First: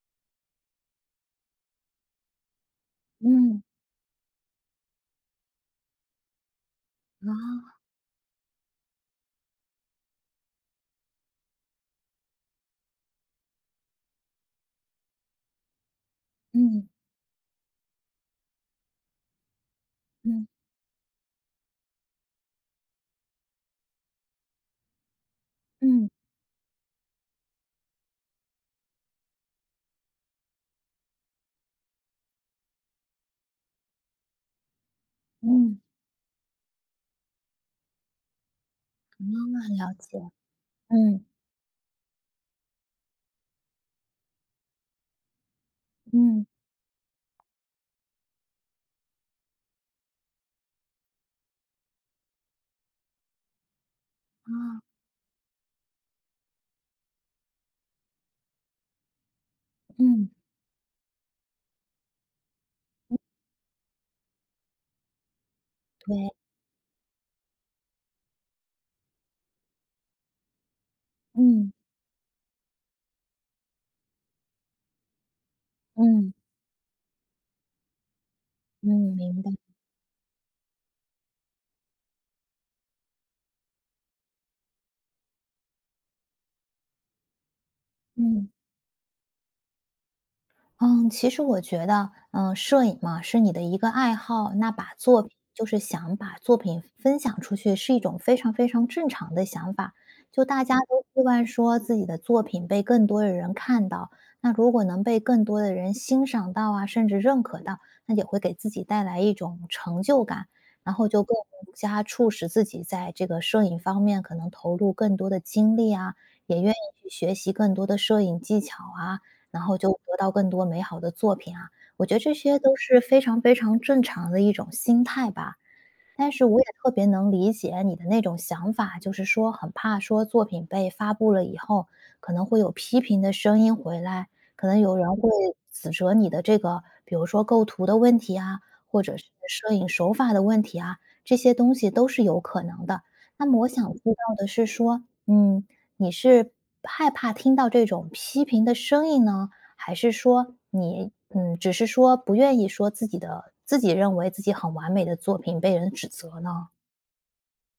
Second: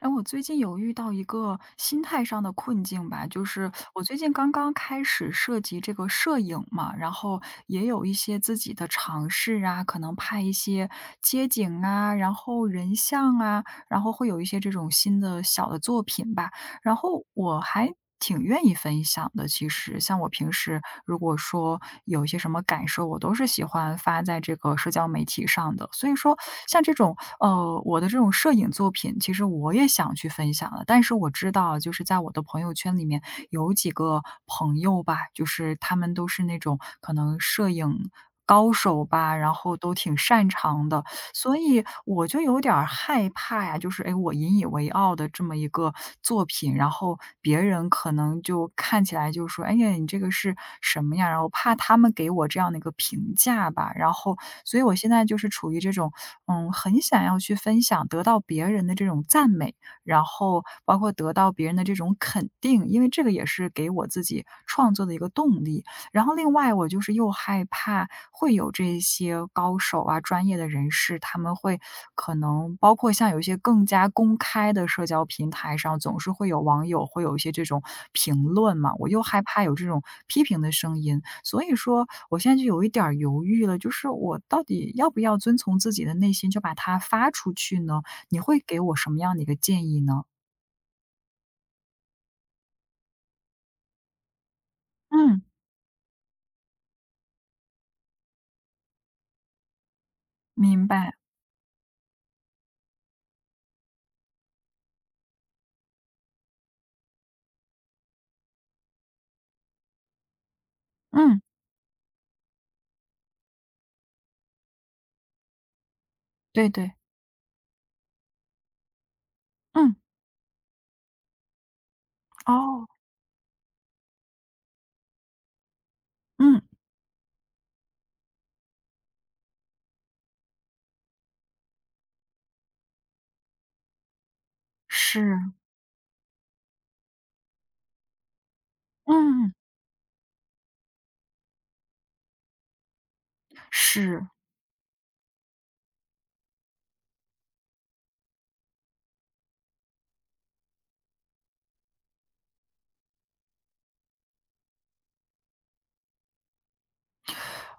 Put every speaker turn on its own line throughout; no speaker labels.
哎，我最近有遇到一个心态上的困境吧，就
嗯，
是我最近刚刚开始涉及这个摄影嘛，然后
啊，
也有一些自己的尝试啊，可能拍一些街景啊，然后人像啊，然后会有一些这种新的小的作品吧。
嗯，
然后我还挺愿意分享的，其实像我
嗯，
平时如果说有一些什么感受，我都是喜欢发在这个社交媒体上的。
嗯，
所以说，像这种我的这种摄影作品，其实我也想去分享的。但是我知道，就是在我的朋友圈里面有几个朋友吧，就是
嗯，
他们都是那种可能摄影。高手吧，然
啊，
后
了
都
解，
挺擅长的，
嗯，
所以我就有点儿害怕呀，就是哎，诶我引以为傲的这么一个作
嗯，
品，然后别人可能就看起来就说：“哎呀，你这个是什么呀？”然后怕他们给我这样的一个评价吧。然后，所
啊，
以我现在就是处于这种，嗯，很想要去分享，得到别人的这种赞美，然
嗯，
后包括得到别人的这种肯定，因为
嗯，
这个也是给我自己创作的一个动力。然
对，
后另外我就是又害怕会有这些高手啊、专业的人士，他们
嗯，
会可能包括像有一些更加公开的社交平台上，总是
嗯，
会有网友会有一些这种评论嘛，我
嗯，
又
明
害
白，
怕有这种批评的声音，所以说我现在就有一点儿犹豫了，就是我到底要不要遵从自己的内心就把它发出去呢？你
嗯。
会给我什么样的一个建议呢？
嗯，其实我觉得，摄影嘛，是你的一个爱好，那把作品
嗯，
想把作品分享出去，是一种非常非常正常的想法。就大家
明
都
白，
希望说自己的作品被更多的人看到，那如果能被更多的人欣赏到啊，甚至认可到，那也会给自己带来一种成就感，然后就更
嗯，
加促使自己在这个摄影方面可能投入更多的精力啊，也
对
愿
对，
意去学习更多的摄影技巧啊。然后就
嗯，
得到更多美好的作品啊。我觉得这些都
哦，
是非常非常正常的一种心态吧。但是我
嗯，
也特别能理解你的那种想法，就是说很怕说作品被发布了以后，可能会有批评的声音回来，可能有人会
是，
指责你的这个，比如说构图的问题啊，或者是
嗯。
摄影手法的问题啊，这些东西都是有可能的。那么我想知
是，
道的是说，嗯，你是害怕听到这种批评的声音呢，还是说你只是说不愿意说自己认为自己很完美的作品被人指责呢？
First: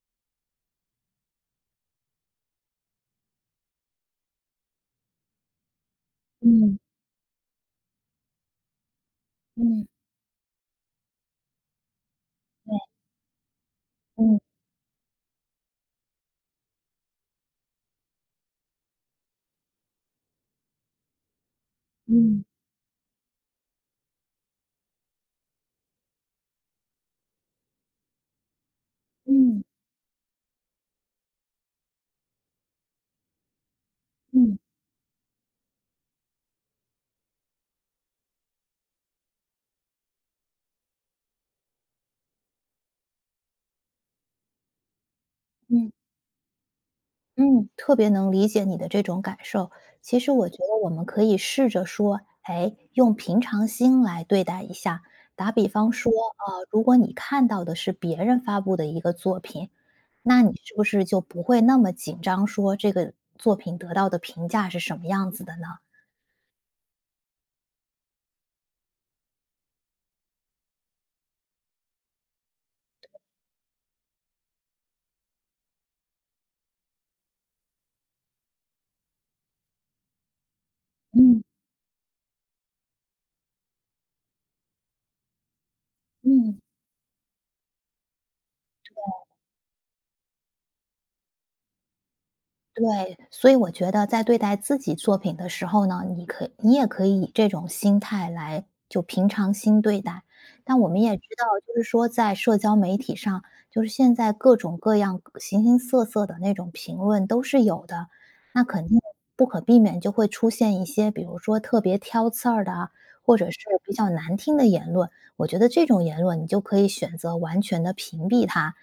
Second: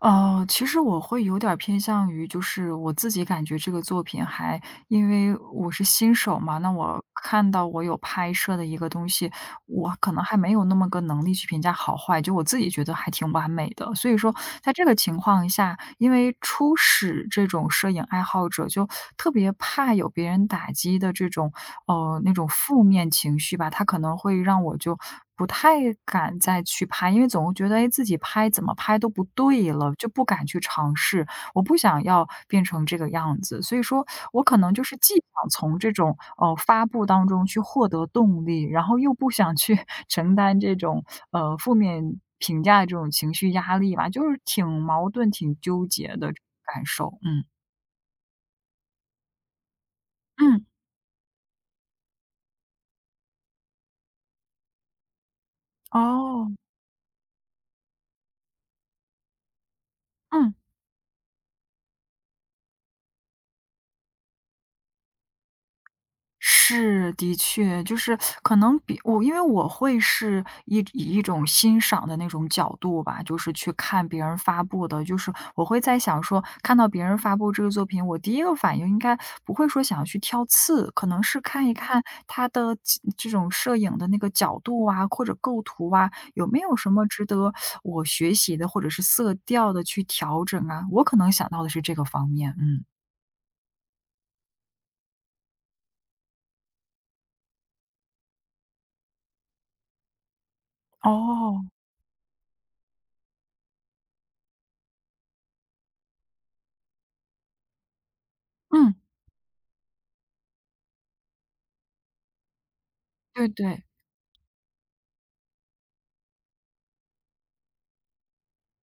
其实我会有点儿偏向于，就是我自己感觉这个作品还因为我是新手嘛，那
嗯
我看到我有拍摄的一个东西，
嗯
我可能还没有那么个能力去评价好坏，就我自己觉得还挺完美的。所以说
嗯
在这个情况下，因为初始这种摄影爱好者就特别怕有别人打击的这种，那
嗯
种负面情绪吧，他可能会让我就不太敢再去拍，因为总会觉得，哎，自己拍怎么拍都不
嗯
对了，就不敢去尝试。我不想要变成这个样子。所以说我可
嗯
能就是既想从这种，发布当中去获得动力，然后又不想去 承担这种，负面评价的这种情绪压力吧，就是挺矛盾、挺纠
嗯。
结的感受，嗯。
嗯，特别能理解你的这种感受。其实我觉
嗯，
得我们可以试着说，哎，用平常心来对待一下。打比方说，
哦，
如果你看到的是别人发布的一个作品，那
嗯。
你是不是就不会那么紧张，说这个作品得到的评价是什么样子的呢？
是，的确，就是可能比我因为我会是一以一种欣赏的那种角度吧，就是去看别人发布的，就是我会在想说，看到别人发布这个作品，我第一个反应应该不会说想要去挑刺，可能是
嗯。
看一看他的这种摄影的那个角度啊，或者构图啊，有
嗯，
没有什么值得我学习的，或者是色调的去调整啊，我可能想到的是这个方面，嗯。
对，所以我觉得在对待自己作品的时候呢，你也可以以这种心态来就平常心对待。但我们也知道，
哦。
就是说在社交媒体上，就是现在各种各样、形形色色的那种评论都是有的，那肯
嗯，
定不可避免就会出现一些，比如说特别挑刺儿的啊或
对
者是
对，
比较难听的言论。我觉得这种言论你就可以选择完全的屏蔽它，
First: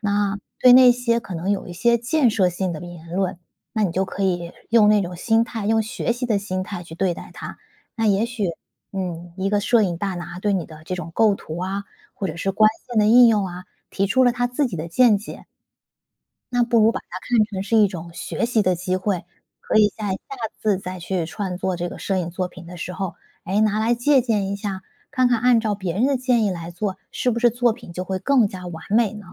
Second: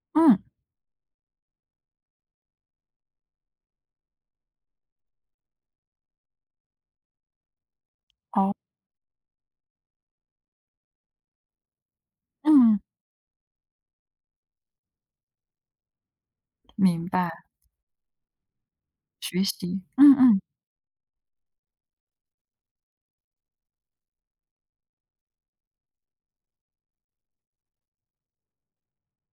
那
嗯，
对那些可能有一些建设性的言论，那你就可以用那种心态，用学习的心态去对待它。那也许，
哦。
嗯，一个摄影大拿对你的这种构图啊，或者是光
嗯，
线的应用啊，提出了他自己的见解，那不如把
明
它
白，
看成是一种学习的机会，
学
可
习，
以在
嗯
下
嗯。
次再去创作这个摄影作品的时候，哎，拿来借鉴一下，看看按照别人的建议来做，是不是作品就会更加完美呢？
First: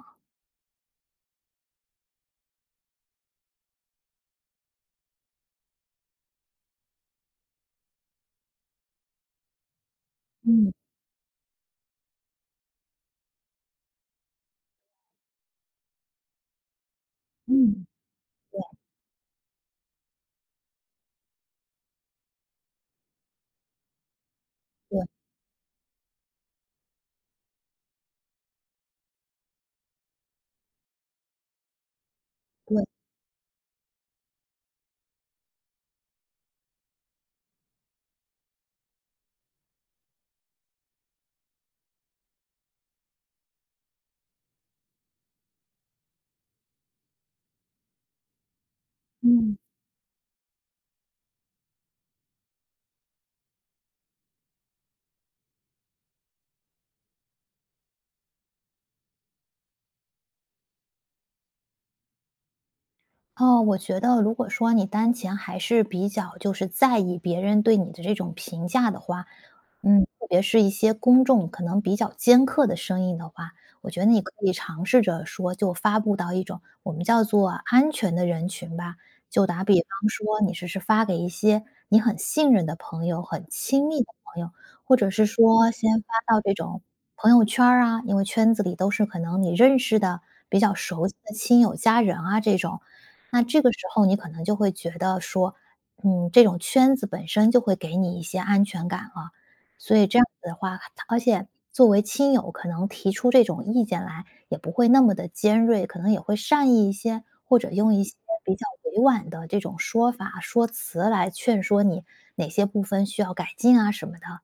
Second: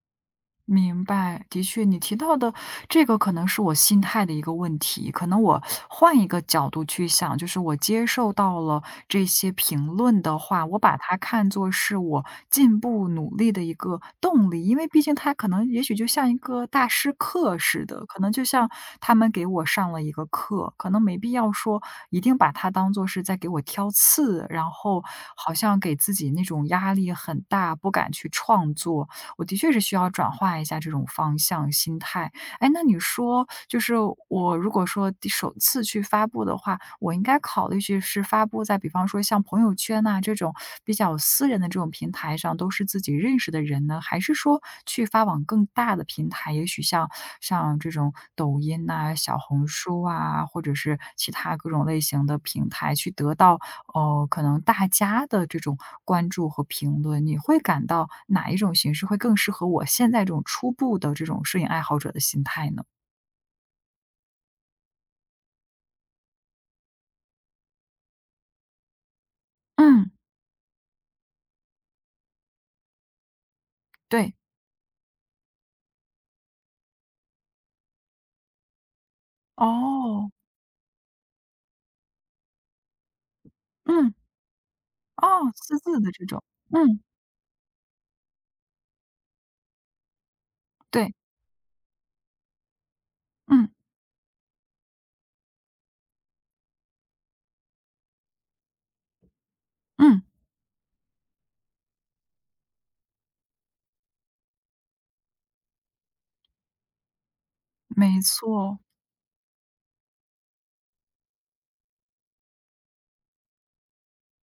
明白，的确，你提到的这个可能是我心态的一个问题，可能我换一个角度去想，就是我接受到了这些评论的话，
嗯
我把它看作是我进步努力的一个动力，因为毕竟它可能也许就像一个大师课
嗯。
似的，可能就像他们给我上了一个课，可能没必要说一定把它当做是在给我挑刺，然后
对
好像给自己那种压力很大，不敢去创作，我的确是需要转化一下这种方向、心态。哎，
对，
那你说，就是我如果说第首次去发布的话，我应该考虑去是发布在比方说像朋友圈呐、这种比较私人的这种平台上，都是自己认识的人呢，还是说去发往更大的平台，也许像这种抖音呐、小
嗯，
红书啊，或者是其他各种类型的平台，去得到哦，可能大家的这种关注和评论，你会感到哪一种形式会更适合我现在这种初步的这种摄影爱好者的心态呢？
哦，我觉得如果说你当前还是比较就是在意别人对你的这种评价的话，嗯，
嗯，
特别是一些公众可能比较尖刻的声音的话，我觉得你可
对，
以尝试着说，就发布到一种我们叫做安全的人群吧。就打比方
哦，
说，你是发给一些你很信任的朋友、很亲密的
嗯，
朋友，或者是
哦，
说
私
先
自
发
的这
到
种，
这种
嗯，
朋友圈儿啊，因为圈子里都是可能你认识的、比较熟悉
对，
的亲友、家人啊这种。那这
嗯，
个时候你可能就会觉得说，嗯，这种圈子本身就会给你一些安全感了。所以这
嗯，
样子的话，他而且作为亲友，可能提出这种意见来也不会那么的尖锐，可能也会善意一些，或者用一些
没
比较
错。
委婉的这种说法、说辞来劝说你哪些部分需要改进啊什么的。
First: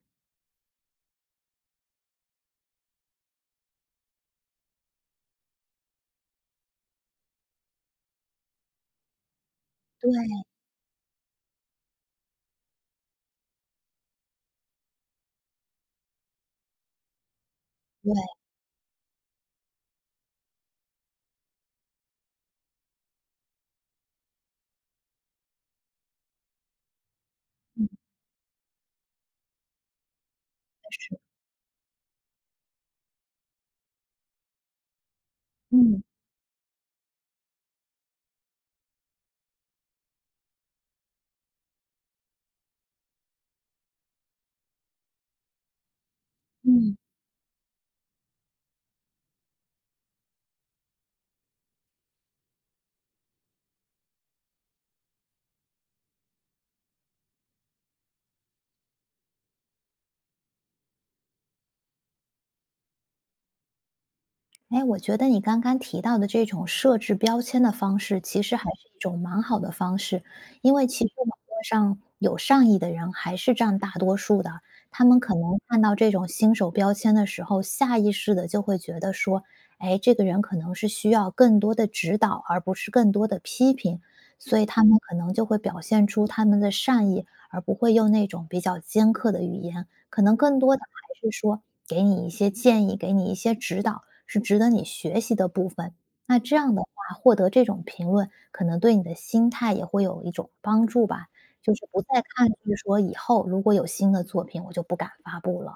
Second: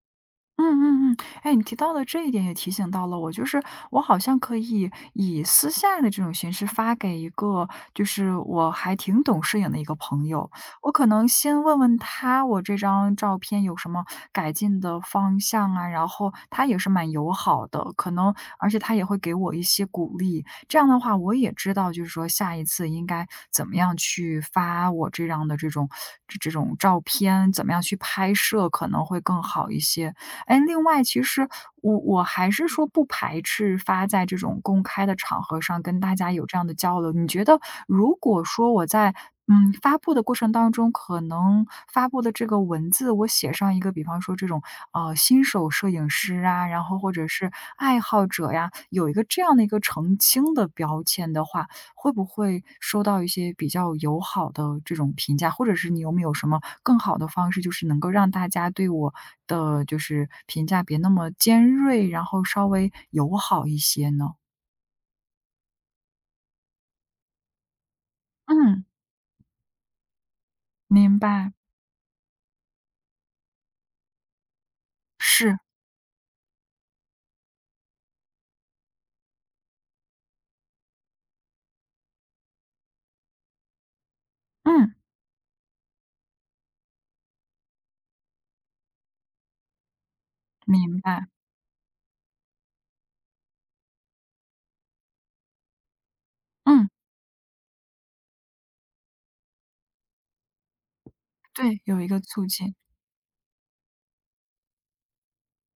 嗯嗯嗯，哎，你提到的这一点也提醒到了我，就是我好像可以以私下的这种形式发给一个，就是我还挺懂摄影的一个朋
对
友，我可能先问问他，我这张照片有什么改进的方向啊，然后他也是蛮友好的，可
对，
能而且他也会给我一些鼓励，这样的话我也知道，就是说下一次应该怎么样去发我这样的这种这种照片，怎么样
嗯
去拍摄可能会更好一些。哎，另外
是，
其实我还是说不排斥发在这种公开的场合上跟
嗯，
大家有这样的交流。你觉得如果说我在嗯，发布的过程当中，可能发布的这个文字，我写上一个，比方说这种新手摄影师啊，然
嗯。
后或者是爱好者呀，有一个这样的一个澄清的标签的话，会不会收到一些比较友好的这种评价？或者是你有没有什么更好的方式，就是能够让大家对我的就是评价别那么尖锐，然后稍微友好一些呢？
哎，我觉得你刚刚提到的这种设置标签的方式，其实还
嗯，
是一种蛮好的方式，因为其实
明
网
白，
络上有善意的人还是占大多数的，他们可能
是，
看到这种新手标签的时候，下意识的就会觉得说，哎，这个人可能是需要更多的指导，而不是更多的批评，所以他
嗯，
们可能就会表现出他们的善意，而不会用那种比较尖刻的语言，可能更多的
明
还
白，
是说给你一些建议，给你一些指导。是值得你学习的部分。那这样的
嗯，
话，获得这种评论，可能对你的心态也会有一种帮助吧，就
对，
是
有
不
一个
再抗
促进。
拒说以后如果有新的作品，我就不敢发布了。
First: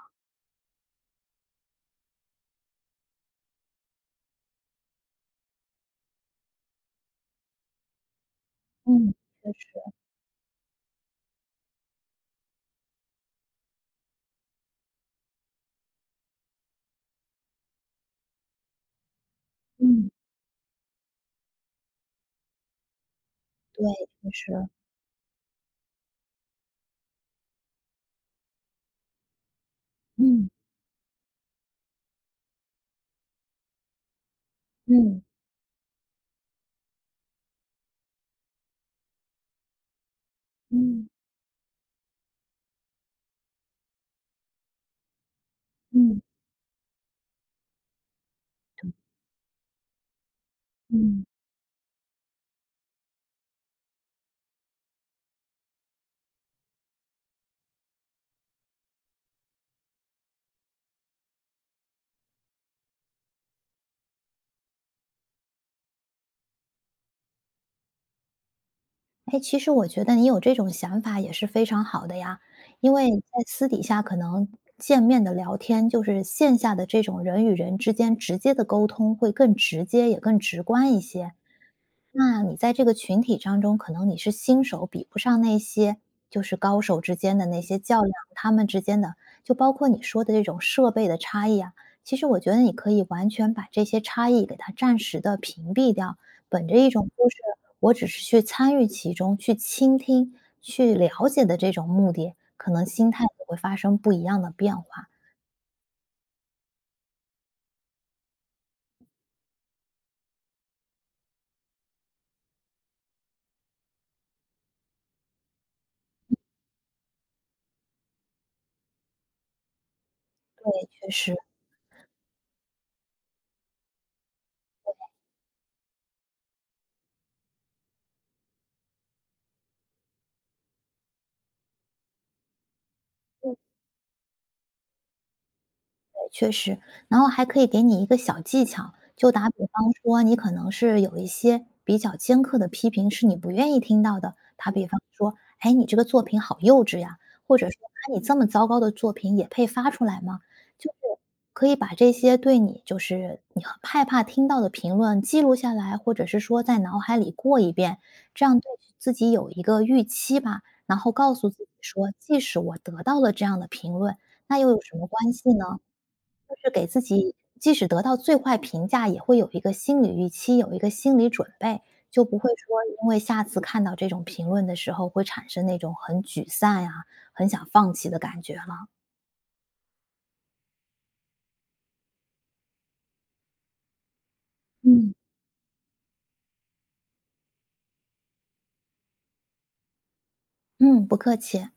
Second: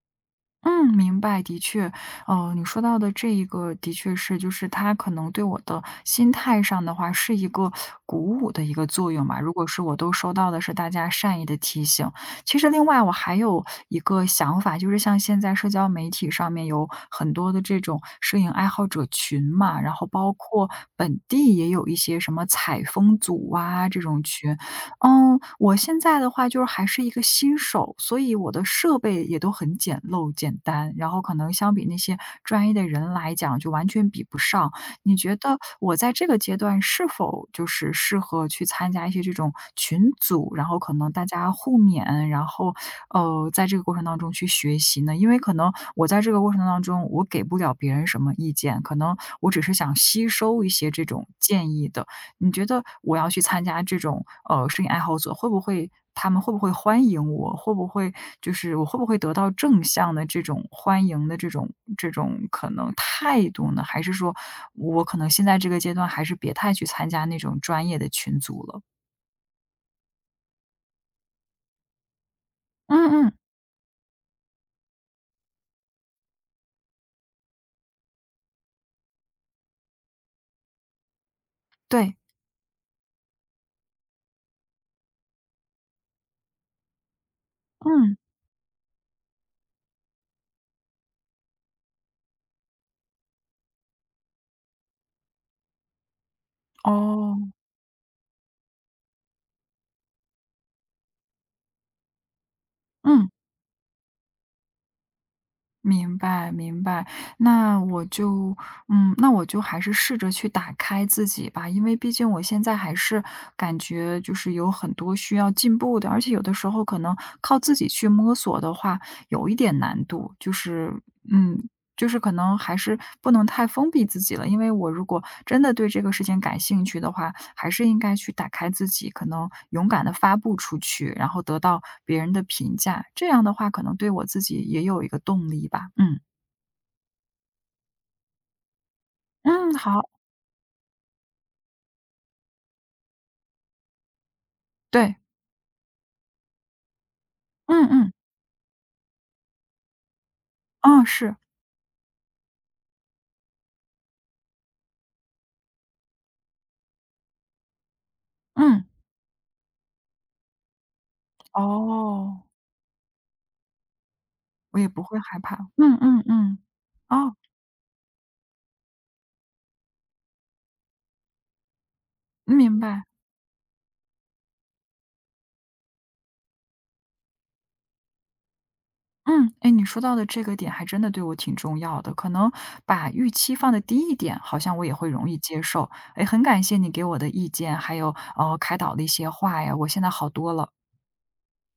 嗯，明白，的确，你说到的这一个的确是，就是它可能对我的心态上的话是一个鼓舞的一个作
嗯，
用吧。
确
如果
实，
是我都收到的是大家善意的提醒，其实另外我还有一个想法，就是像现在社交媒体上面有很多的这种摄影爱好者群嘛，然后
嗯，
包括本地也有一些什么采风组
对，
啊这种
确
群，
实，
嗯，我现在的话就是还是一个新手，所以我的设备也都很简陋、
嗯
简单，然后可能相比那些专业的人来讲，就完全比不上。你
嗯
觉得我在这个阶段是否就是适合去参加一些这种群组，然后可
嗯
能大家互勉，然后在这个过程当中去学习呢？因为可能我
嗯
在这个过程当中，我给不了别人什么意见，可能我只是想吸收一些这
嗯。
种建议的。你觉得我要去参加这种，摄影爱好者，会不会他们会不会欢迎我？会不会就是我会不会得到正向的这种欢迎的这种可能态度呢？还是说我可能现在这个阶段还是别太去参加那种专业的群组了？
哎，其实我觉得你有这种想法也是非常好的呀，因为
嗯嗯，
在私底下可能见面的聊天，就是线下的这种人与人之间直接的沟通会更直接，也更直观一些。
对，
那你在这个群体当中，可能你是新手，比不上那些就是高手之间的那些较量，
嗯，
他们之间的，就包括你说的这种设备的差异啊，其实我觉得你可以完全把这些差异给它暂时的屏蔽掉，本着一种就是
哦，
我只是去参与其中、去倾听、去了解的这种目的，可能心态
嗯。
也会发生不一样的变化。
明白明白，那我就嗯，那我就还是试着去打开自己吧，因为毕竟我现在还是感觉就是有很多需要进步的，而且有的时候可能靠自己去摸索的话，有一点难度，就是
确实。
嗯，就是可能还是不能太封闭自己了，因为我如果真的对这个事情感兴趣的话，还是应该去打开自己，可能勇敢的发布出去，然后得到别人的评价，这样的话可能对我自己也有一个动力吧。嗯，
确实，然后还可以给你一个小技巧，就打比
嗯，
方
好，
说，你可能是有一些比较尖刻的批评是你不愿意听到的，打比方
对，
说，哎，你这个作品好幼稚呀，或者说，
嗯
啊，
嗯，
你这么糟糕的作品也配发出来吗？就是
嗯，是，
可以把这些对你就是你很害怕听到的评论记录下来，或者是说在脑海里过一遍，这样对
嗯，
自己有一个预期吧，然后告诉自己说，即
哦，
使我得到了这样的评论。那又
我
有
也
什
不
么
会
关
害
系
怕，
呢？
嗯嗯
就
嗯，
是给自己
哦，
即使得到最坏评价，也会有一个心理预期，有一个心理准备，就不会说
明白。
因为下次看到这种评论的时候，会产生那种很沮丧呀、很想放弃的感觉了。
嗯，哎，你说到的这个点还真的对我挺重要的，可能把预期放的低一点，好像我也会
嗯
容易接受。哎，很感谢你给我的意见，还有开导的一些话呀，我现在好多了。
嗯，不客气。